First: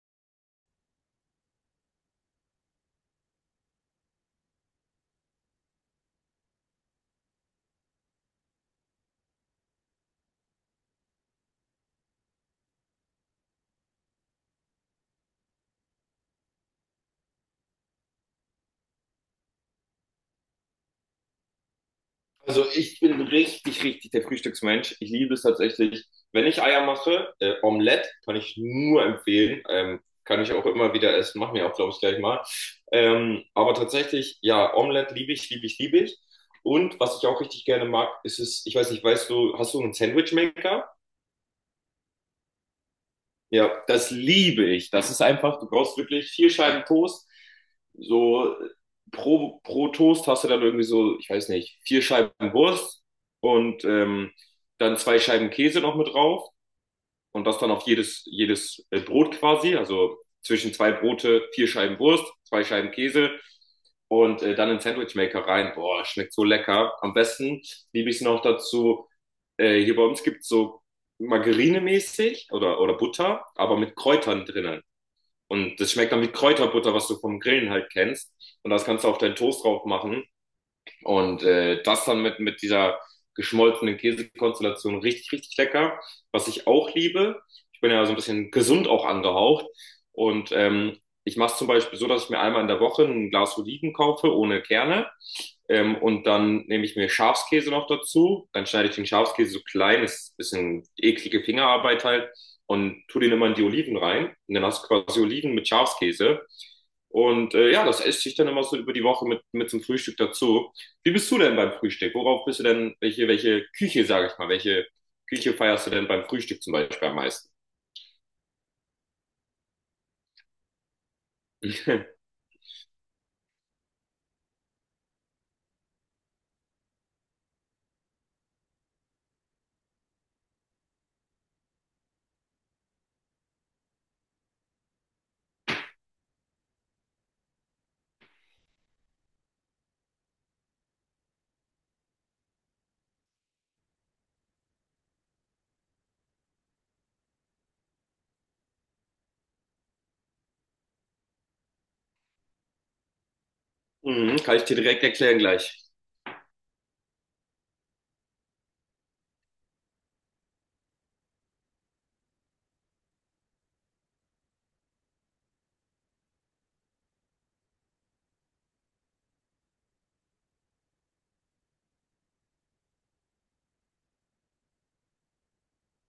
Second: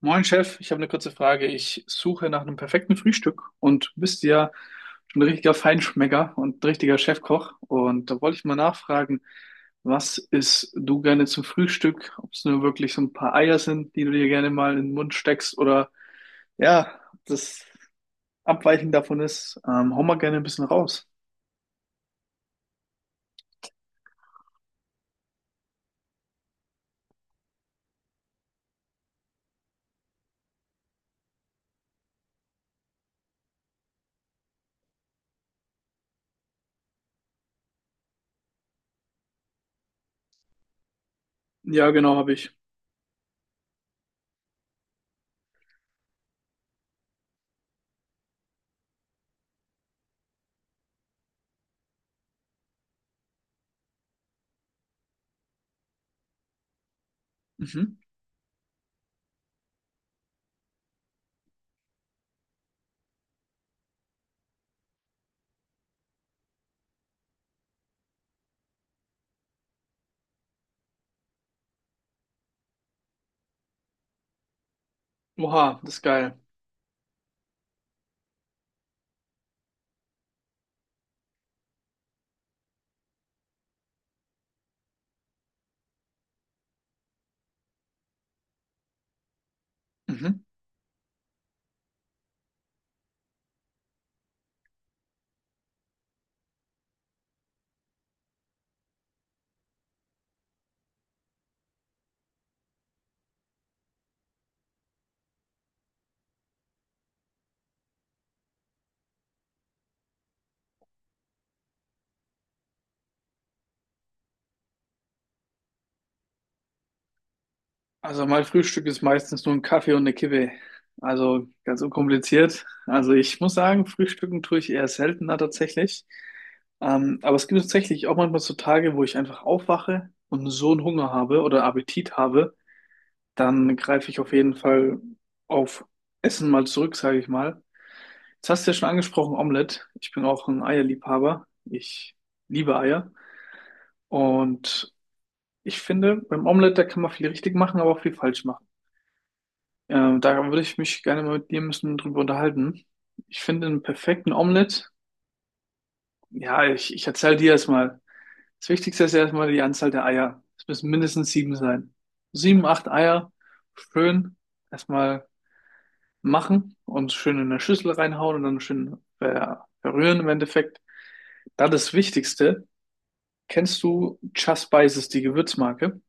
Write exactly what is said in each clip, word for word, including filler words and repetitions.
Moin Chef, ich habe eine kurze Frage. Ich suche nach einem perfekten Frühstück und du bist ja schon ein richtiger Feinschmecker und ein richtiger Chefkoch. Und da wollte ich mal nachfragen, was isst du gerne zum Frühstück? Ob es nur wirklich so ein paar Eier sind, die du dir gerne mal in den Mund steckst oder ja, das Abweichen davon ist. Ähm, hau mal gerne ein bisschen raus. Also ich bin richtig, richtig der Frühstücksmensch. Ich liebe es tatsächlich. Wenn ich Eier mache, äh, Omelette kann ich nur empfehlen. Ähm, kann ich auch immer wieder essen. Machen wir auch, glaube ich, gleich mal. Ähm, aber tatsächlich, ja, Omelette liebe ich, liebe ich, liebe ich. Und was ich auch richtig gerne mag, ist es, ich weiß nicht, weißt du, hast du einen Sandwichmaker? Ja, genau, habe ich. Ja, das liebe ich. Das ist einfach, du brauchst wirklich vier Scheiben Toast. So pro, pro Toast hast du dann irgendwie so, ich weiß nicht, vier Scheiben Wurst und ähm, dann zwei Scheiben Käse noch mit drauf und das dann auf Mhm. jedes, jedes äh, Brot quasi. Also zwischen zwei Brote, vier Scheiben Wurst, zwei Scheiben Käse und äh, dann in den Sandwich rein. Boah, schmeckt so lecker. Am besten liebe ich es noch dazu. Äh, hier bei uns gibt's so Margarine-mäßig oder, oder Butter, aber mit Kräutern drinnen. Oha, Und das das ist schmeckt dann wie geil. Kräuterbutter, was du vom Grillen halt kennst. Und das kannst du auf deinen Toast drauf machen. Und äh, das dann mit, mit dieser geschmolzenen Käsekonstellation richtig, richtig lecker. Was ich auch liebe, ich bin ja so ein bisschen gesund auch angehaucht. Mhm. Und ähm, ich mache es zum Beispiel so, dass ich mir einmal in der Woche ein Glas Oliven kaufe ohne Kerne. Ähm, und dann nehme ich mir Schafskäse noch dazu. Dann schneide ich den Schafskäse so klein, ist ein bisschen eklige Fingerarbeit halt. Und tu den immer in die Oliven rein. Und dann hast du quasi Oliven mit Schafskäse. Und äh, ja, das esse ich dann immer so über die Woche mit, mit zum Frühstück dazu. Wie bist du denn beim Frühstück? Worauf bist du denn, welche, welche Küche, sage ich mal, welche Küche feierst du denn beim Frühstück zum Beispiel am meisten? Also mein Frühstück ist meistens nur ein Kaffee und eine Kippe. Also ganz unkompliziert. Also ich muss sagen, Frühstücken tue ich eher seltener tatsächlich. Ähm, aber es gibt tatsächlich auch manchmal so Tage, wo ich einfach aufwache und so einen Hunger habe oder Appetit habe, dann greife ich auf jeden Fall auf Essen mal zurück, sage ich mal. Jetzt hast du ja schon angesprochen, Omelette. Ich bin auch ein Eierliebhaber. Ich liebe Eier. Und ich finde, beim Omelette, da kann man viel richtig machen, aber auch viel falsch machen. Ähm, da würde ich mich gerne mal mit dir ein bisschen drüber unterhalten. Ich finde einen perfekten Mhm, kann ich dir Omelette. direkt erklären gleich. Ja, ich, ich erzähle dir erstmal. Das Wichtigste ist erstmal die Anzahl der Eier. Es müssen mindestens sieben sein. Sieben, acht Eier schön erstmal machen und schön in eine Schüssel reinhauen und dann schön ver verrühren im Endeffekt. Dann das Wichtigste. Kennst du Just Spices, die Gewürzmarke?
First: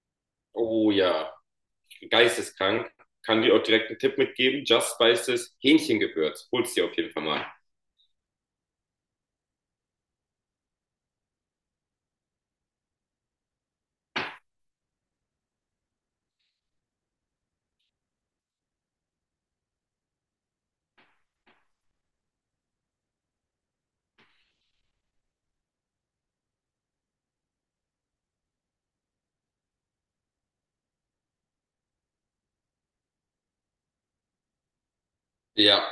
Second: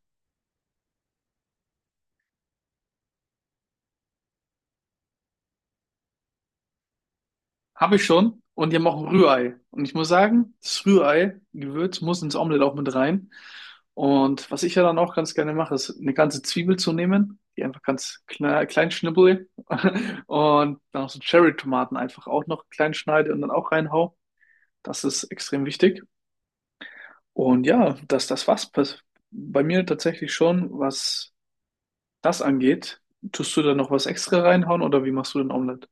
Oh ja, geisteskrank. Kann dir auch direkt einen Tipp mitgeben. Just Spices Hähnchengewürz. Hol's dir auf jeden Fall mal. Habe ich schon. Und die haben auch ein Rührei. Und ich muss sagen, das Rührei-Gewürz muss ins Omelett auch mit rein. Und was ich ja dann auch ganz gerne mache, ist eine ganze Zwiebel zu nehmen, die einfach ganz klein, klein schnibbel und dann auch so Cherry-Tomaten einfach auch noch klein schneide und dann auch reinhau. Das ist extrem wichtig. Und ja, dass das was pers- bei mir tatsächlich schon, was das angeht. Tust du da noch was extra reinhauen oder wie machst du den Ja, Omelett?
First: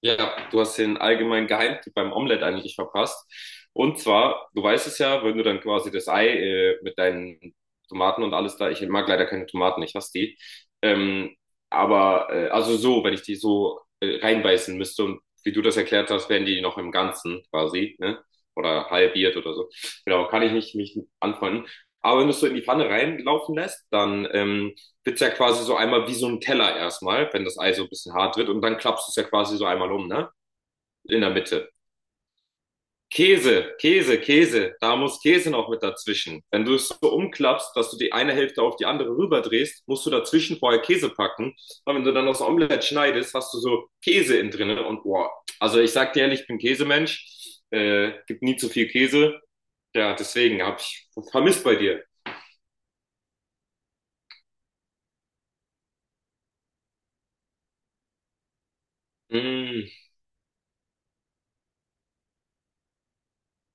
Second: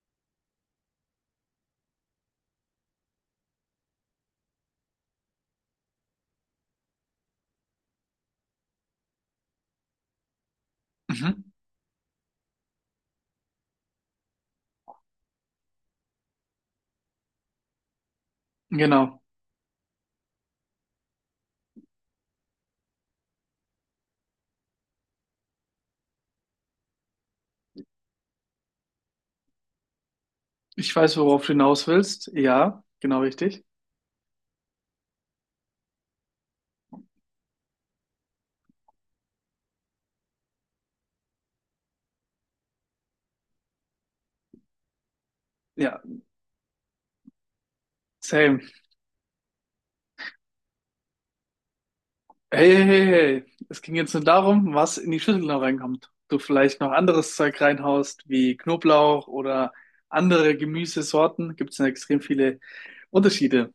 Ja, du hast den allgemeinen Geheimtipp beim Omelett eigentlich verpasst. Und zwar, du weißt es ja, wenn du dann quasi das Ei äh, mit deinen Tomaten und alles da, ich mag leider keine Tomaten, ich hasse die. Ähm, Mhm. aber, äh, also so, wenn ich die so äh, reinbeißen müsste und wie du das erklärt hast, wären die noch im Ganzen quasi, ne? Oder Genau. halbiert oder so. Genau, kann ich nicht mich anfreunden. Aber wenn du es so in die Pfanne reinlaufen lässt, dann ähm, wird's ja quasi so einmal wie so ein Teller erstmal, wenn das Ei so ein bisschen hart wird und dann klappst du es ja quasi so einmal um, ne? Ich weiß, In der worauf du Mitte. hinaus willst. Ja, genau richtig. Käse, Käse, Käse, da muss Käse noch mit dazwischen. Wenn du es so umklappst, dass du die eine Hälfte auf die andere rüberdrehst, musst du dazwischen vorher Käse packen. Und wenn du dann noch das Omelett schneidest, hast du so Käse in drinne und boah. Also ich Ja, sag dir ehrlich, ich bin Käsemensch, äh, gibt nie same. zu viel Käse. Ja, deswegen hab ich vermisst bei dir. Hey, hey, hey, hey. Es ging jetzt nur darum, was in die Schüssel noch reinkommt. Du vielleicht noch anderes Zeug reinhaust, wie Knoblauch oder Mm. andere Gemüsesorten. Gibt es ja extrem viele Unterschiede.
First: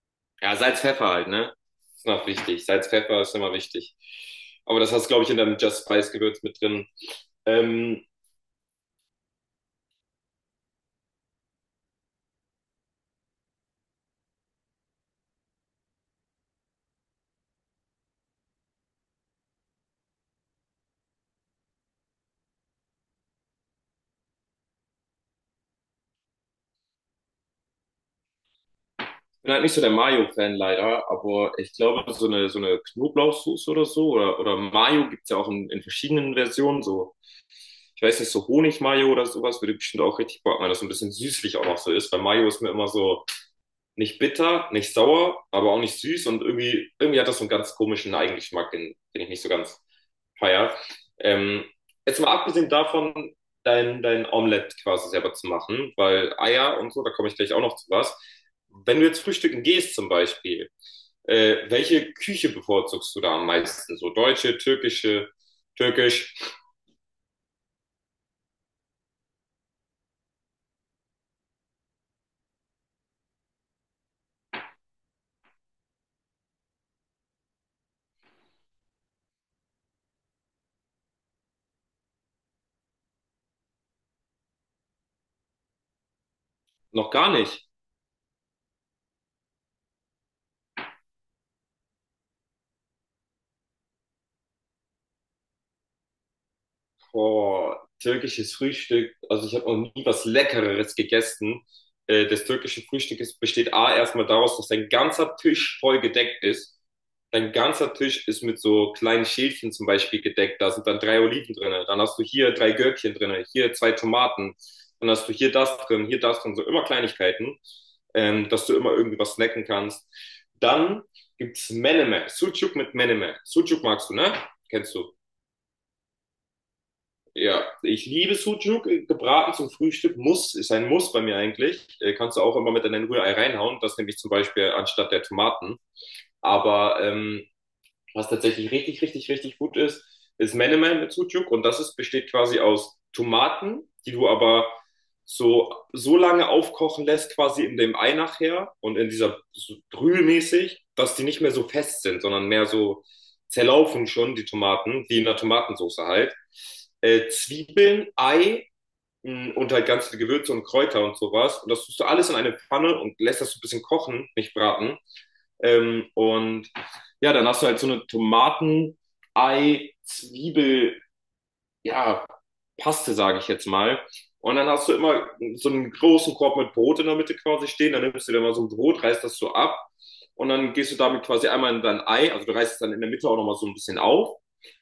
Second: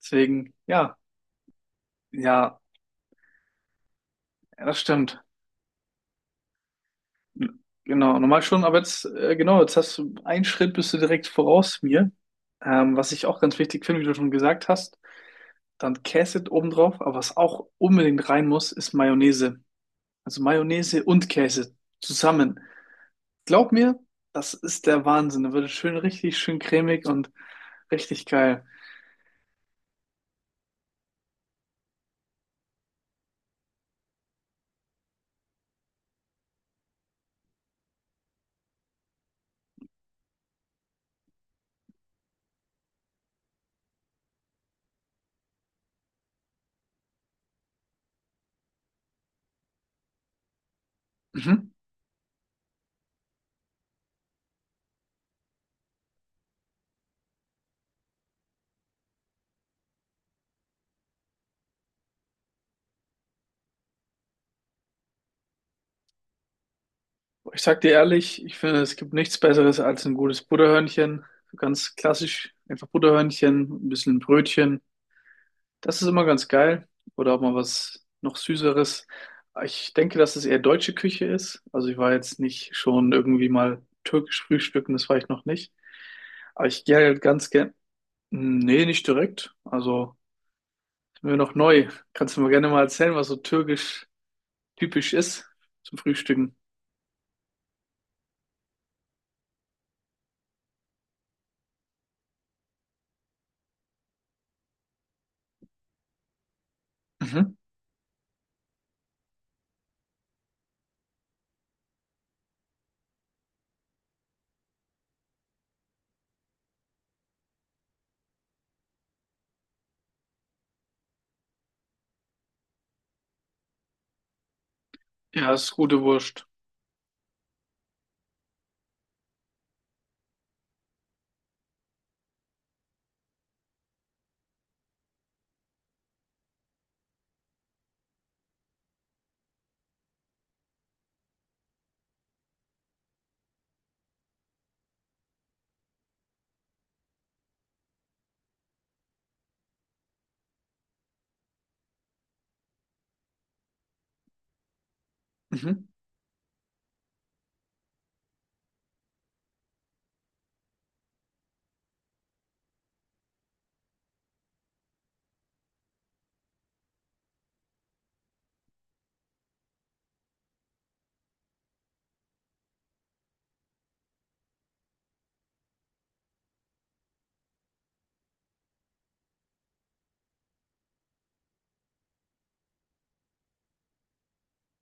Deswegen, Ja, Salz, ja, Pfeffer halt, ne? Ist noch ja, wichtig. Salz, Pfeffer ist immer wichtig. ja, das Aber das hast du, stimmt. glaube ich, in deinem Just Spice Gewürz mit drin. Ähm, Genau, normal schon, aber jetzt, äh, genau, jetzt hast du einen Schritt, bist du direkt voraus mir. Ähm, was ich auch ganz wichtig finde, wie du schon gesagt hast. Dann Käse obendrauf, aber was auch unbedingt rein muss, ist Mayonnaise. Also Mayonnaise und Käse zusammen. Glaub mir, das ist der Wahnsinn. Da wird es schön, richtig schön cremig und richtig geil. bin halt nicht so der Mayo-Fan leider, aber ich glaube, so eine, so eine Knoblauchsoße oder so, oder, oder Mayo gibt's ja auch in, in verschiedenen Versionen, so. Ich weiß nicht, so Honig-Mayo oder sowas würde bestimmt auch richtig Bock machen, dass so ein bisschen süßlich auch noch so ist, weil Mayo ist mir immer so, nicht bitter, nicht sauer, aber auch nicht süß und irgendwie, irgendwie hat das so einen ganz komischen Eigengeschmack, den, den ich nicht so ganz feier. Ähm, Mhm. jetzt mal abgesehen davon, dein, dein Omelett quasi selber zu machen, weil Eier und so, da komme ich gleich auch noch zu was. Wenn du jetzt frühstücken gehst zum Beispiel, äh, welche Küche bevorzugst du da am meisten? So deutsche, türkische, türkisch? Ich sag dir ehrlich, ich finde, es gibt nichts Besseres als ein gutes Butterhörnchen. So ganz klassisch, einfach Butterhörnchen, ein bisschen Brötchen. Das ist immer ganz geil. Oder auch mal was noch Süßeres. Ich denke, dass es eher deutsche Küche ist. Also ich war jetzt nicht schon irgendwie mal türkisch frühstücken, das war ich noch nicht. Aber ich gehe Noch halt gar ganz nicht. gern. Nee, nicht direkt. Also ist mir noch neu. Kannst du mir gerne mal erzählen, was so türkisch typisch ist zum Frühstücken? Boah, türkisches Frühstück. Also ich habe noch nie was Leckereres gegessen. Äh, das türkische Frühstück ist, besteht A erstmal daraus, dass dein ganzer Tisch voll gedeckt ist. Dein Mhm. ganzer Tisch ist mit so kleinen Schälchen zum Beispiel gedeckt. Da sind dann drei Oliven drinne. Dann hast du hier drei Gürkchen drinne, hier zwei Tomaten. Dann hast du hier das drin, hier das drin. So immer Kleinigkeiten, ähm, dass du immer irgendwie was snacken kannst. Dann gibt's Menemen. Sucuk mit Menemen. Sucuk magst du, ne? Kennst du. Ja, ist gute Wurst. Ja, ich liebe Sucuk, äh, gebraten zum Frühstück, muss, ist ein Muss bei mir eigentlich. Äh, kannst du auch immer mit in dein Rührei reinhauen, das nehme ich zum Beispiel anstatt der Tomaten. Aber ähm, was tatsächlich richtig, richtig, richtig gut ist, ist Menemen mit Sucuk und das ist, besteht quasi aus Tomaten, die du aber so, so lange aufkochen lässt, quasi in dem Ei nachher und in dieser so brühmäßig, dass die nicht mehr so fest sind, sondern mehr so zerlaufen schon, die Tomaten, wie in der Mhm. Tomatensauce halt. Äh, Zwiebeln, Ei Mm, und halt ganz viele Gewürze und Kräuter und sowas. Und das tust du alles in eine Pfanne und lässt das so ein bisschen kochen, nicht braten. Ähm, und ja, dann hast du halt so eine Tomaten, Ei, Zwiebel, ja, Paste, sage ich jetzt mal. Und dann hast du immer so einen großen Korb mit Brot in der Mitte quasi stehen. Dann nimmst du dir mal so ein Brot, reißt das so ab und dann gehst du damit quasi einmal in dein Ei. Also du reißt es dann in der Mitte auch nochmal so ein bisschen auf.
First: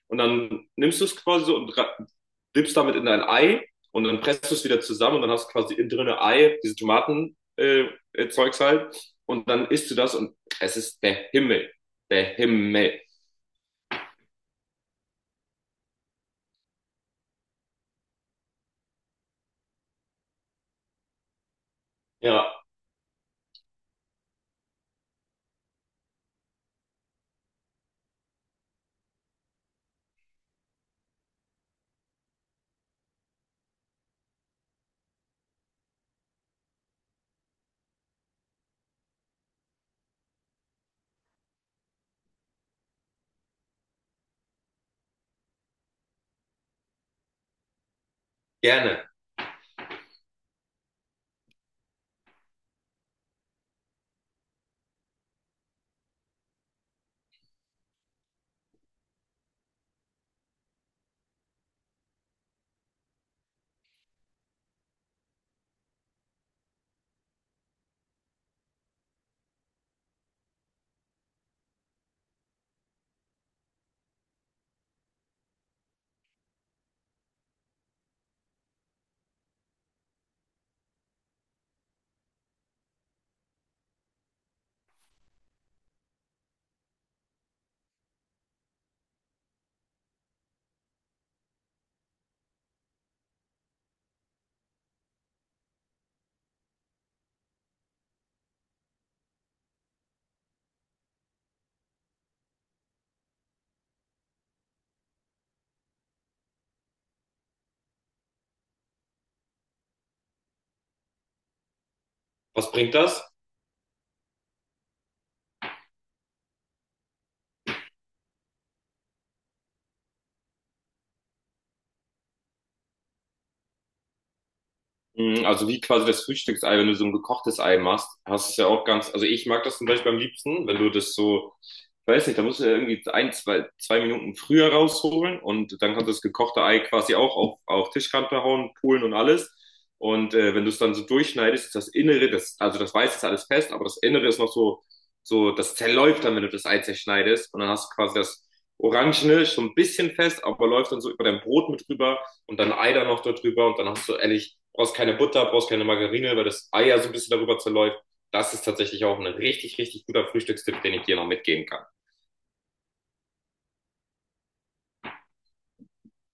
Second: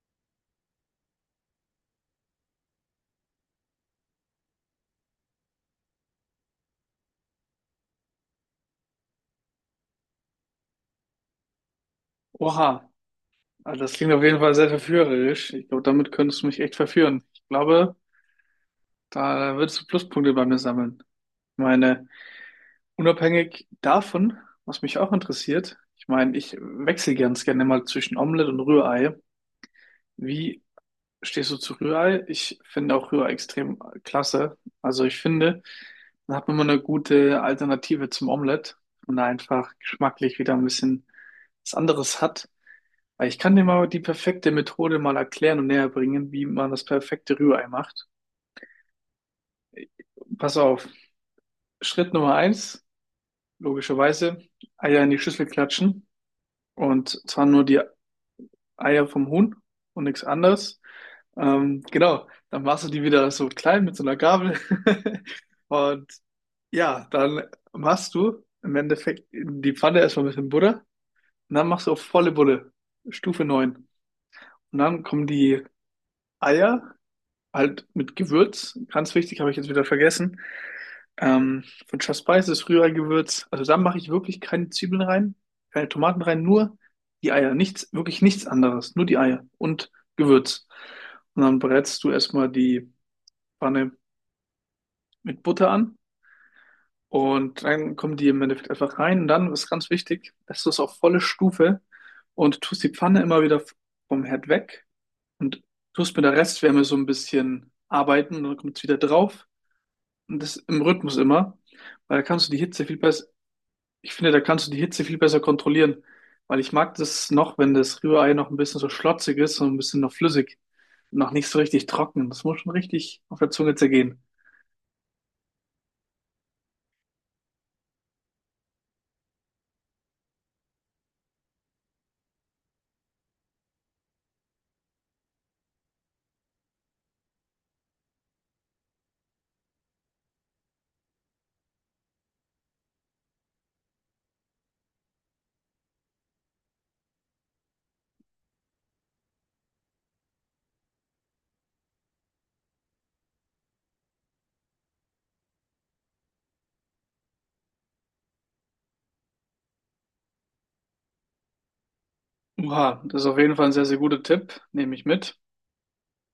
Und dann nimmst du es quasi so und ra- dippst damit in dein Ei und dann presst du es wieder zusammen und dann hast du quasi innen drin Ei, diese Tomaten, äh, äh, Zeugs halt. Und dann isst du das und es ist der Himmel. Der Oha. Himmel. Also das klingt auf jeden Fall sehr verführerisch. Ich glaube, damit könntest du mich echt verführen. Ich glaube, da würdest du Pluspunkte bei mir sammeln. Ich meine, Ja, unabhängig davon, was mich auch interessiert, ich meine, ich wechsle ganz gerne mal zwischen Omelette und Rührei. Wie stehst du zu Rührei? Ich finde auch Rührei extrem klasse. Also ich finde, dann hat man immer eine gute Alternative zum Omelette und da einfach geschmacklich wieder ein bisschen was anderes hat. Weil ich kann dir mal die perfekte Methode mal erklären und näher bringen, wie man das perfekte Rührei macht. gerne. Pass auf. Schritt Nummer eins, logischerweise, Eier in die Schüssel klatschen. Und zwar nur die Eier vom Huhn und nichts anderes. Ähm, genau, dann machst du die wieder so klein mit so einer Gabel. Und ja, dann machst du im Endeffekt in die Pfanne erstmal ein bisschen Butter. Und dann machst du auf volle Bulle, Stufe neun. Und dann kommen die Eier halt mit Gewürz. Ganz wichtig, habe ich jetzt wieder vergessen. Ähm, von Just Spice ist Rührei-Gewürz. Also da mache ich wirklich keine Zwiebeln rein, keine Tomaten rein, nur die Eier. Nichts, wirklich nichts anderes. Nur die Eier und Gewürz. Und dann brätst du erstmal die Pfanne mit Butter an. Und dann kommen die im Endeffekt einfach rein. Und dann ist ganz wichtig, dass du es auf volle Stufe und tust die Pfanne immer wieder vom Herd weg und tust mit der Restwärme so ein bisschen arbeiten. Und dann kommt es wieder drauf. Und das im Rhythmus immer, weil da kannst du die Was Hitze bringt viel das? besser. Ich finde, da kannst du die Hitze viel besser kontrollieren, weil ich mag das noch, wenn das Rührei noch ein bisschen so schlotzig ist und ein bisschen noch flüssig und noch nicht so richtig trocken. Das muss schon richtig auf der Zunge zergehen. Mm, also wie quasi das Frühstücksei, wenn du so ein gekochtes Ei machst, hast du es ja auch ganz, also ich mag das zum Beispiel am liebsten, wenn du das so, ich weiß nicht, da musst du ja irgendwie ein, zwei, zwei Minuten früher rausholen und dann kannst du das gekochte Ei quasi auch auf, auf Tischkante hauen, polen und alles. Und äh, wenn du es dann so durchschneidest, ist das Innere, das, also das Weiße ist alles fest, aber das Innere ist noch so, so, das zerläuft dann, wenn du das Ei zerschneidest und dann hast du quasi das Orangene schon ein bisschen fest, aber läuft dann so über dein Brot mit drüber und dann Ei da noch darüber und dann hast du ehrlich, brauchst keine Butter, brauchst keine Margarine, weil das Ei ja so ein bisschen darüber zerläuft. Das ist tatsächlich auch ein richtig, richtig guter Frühstückstipp, den ich dir noch mitgeben kann. Oha, das ist auf jeden Fall ein sehr, sehr guter Tipp, nehme ich mit.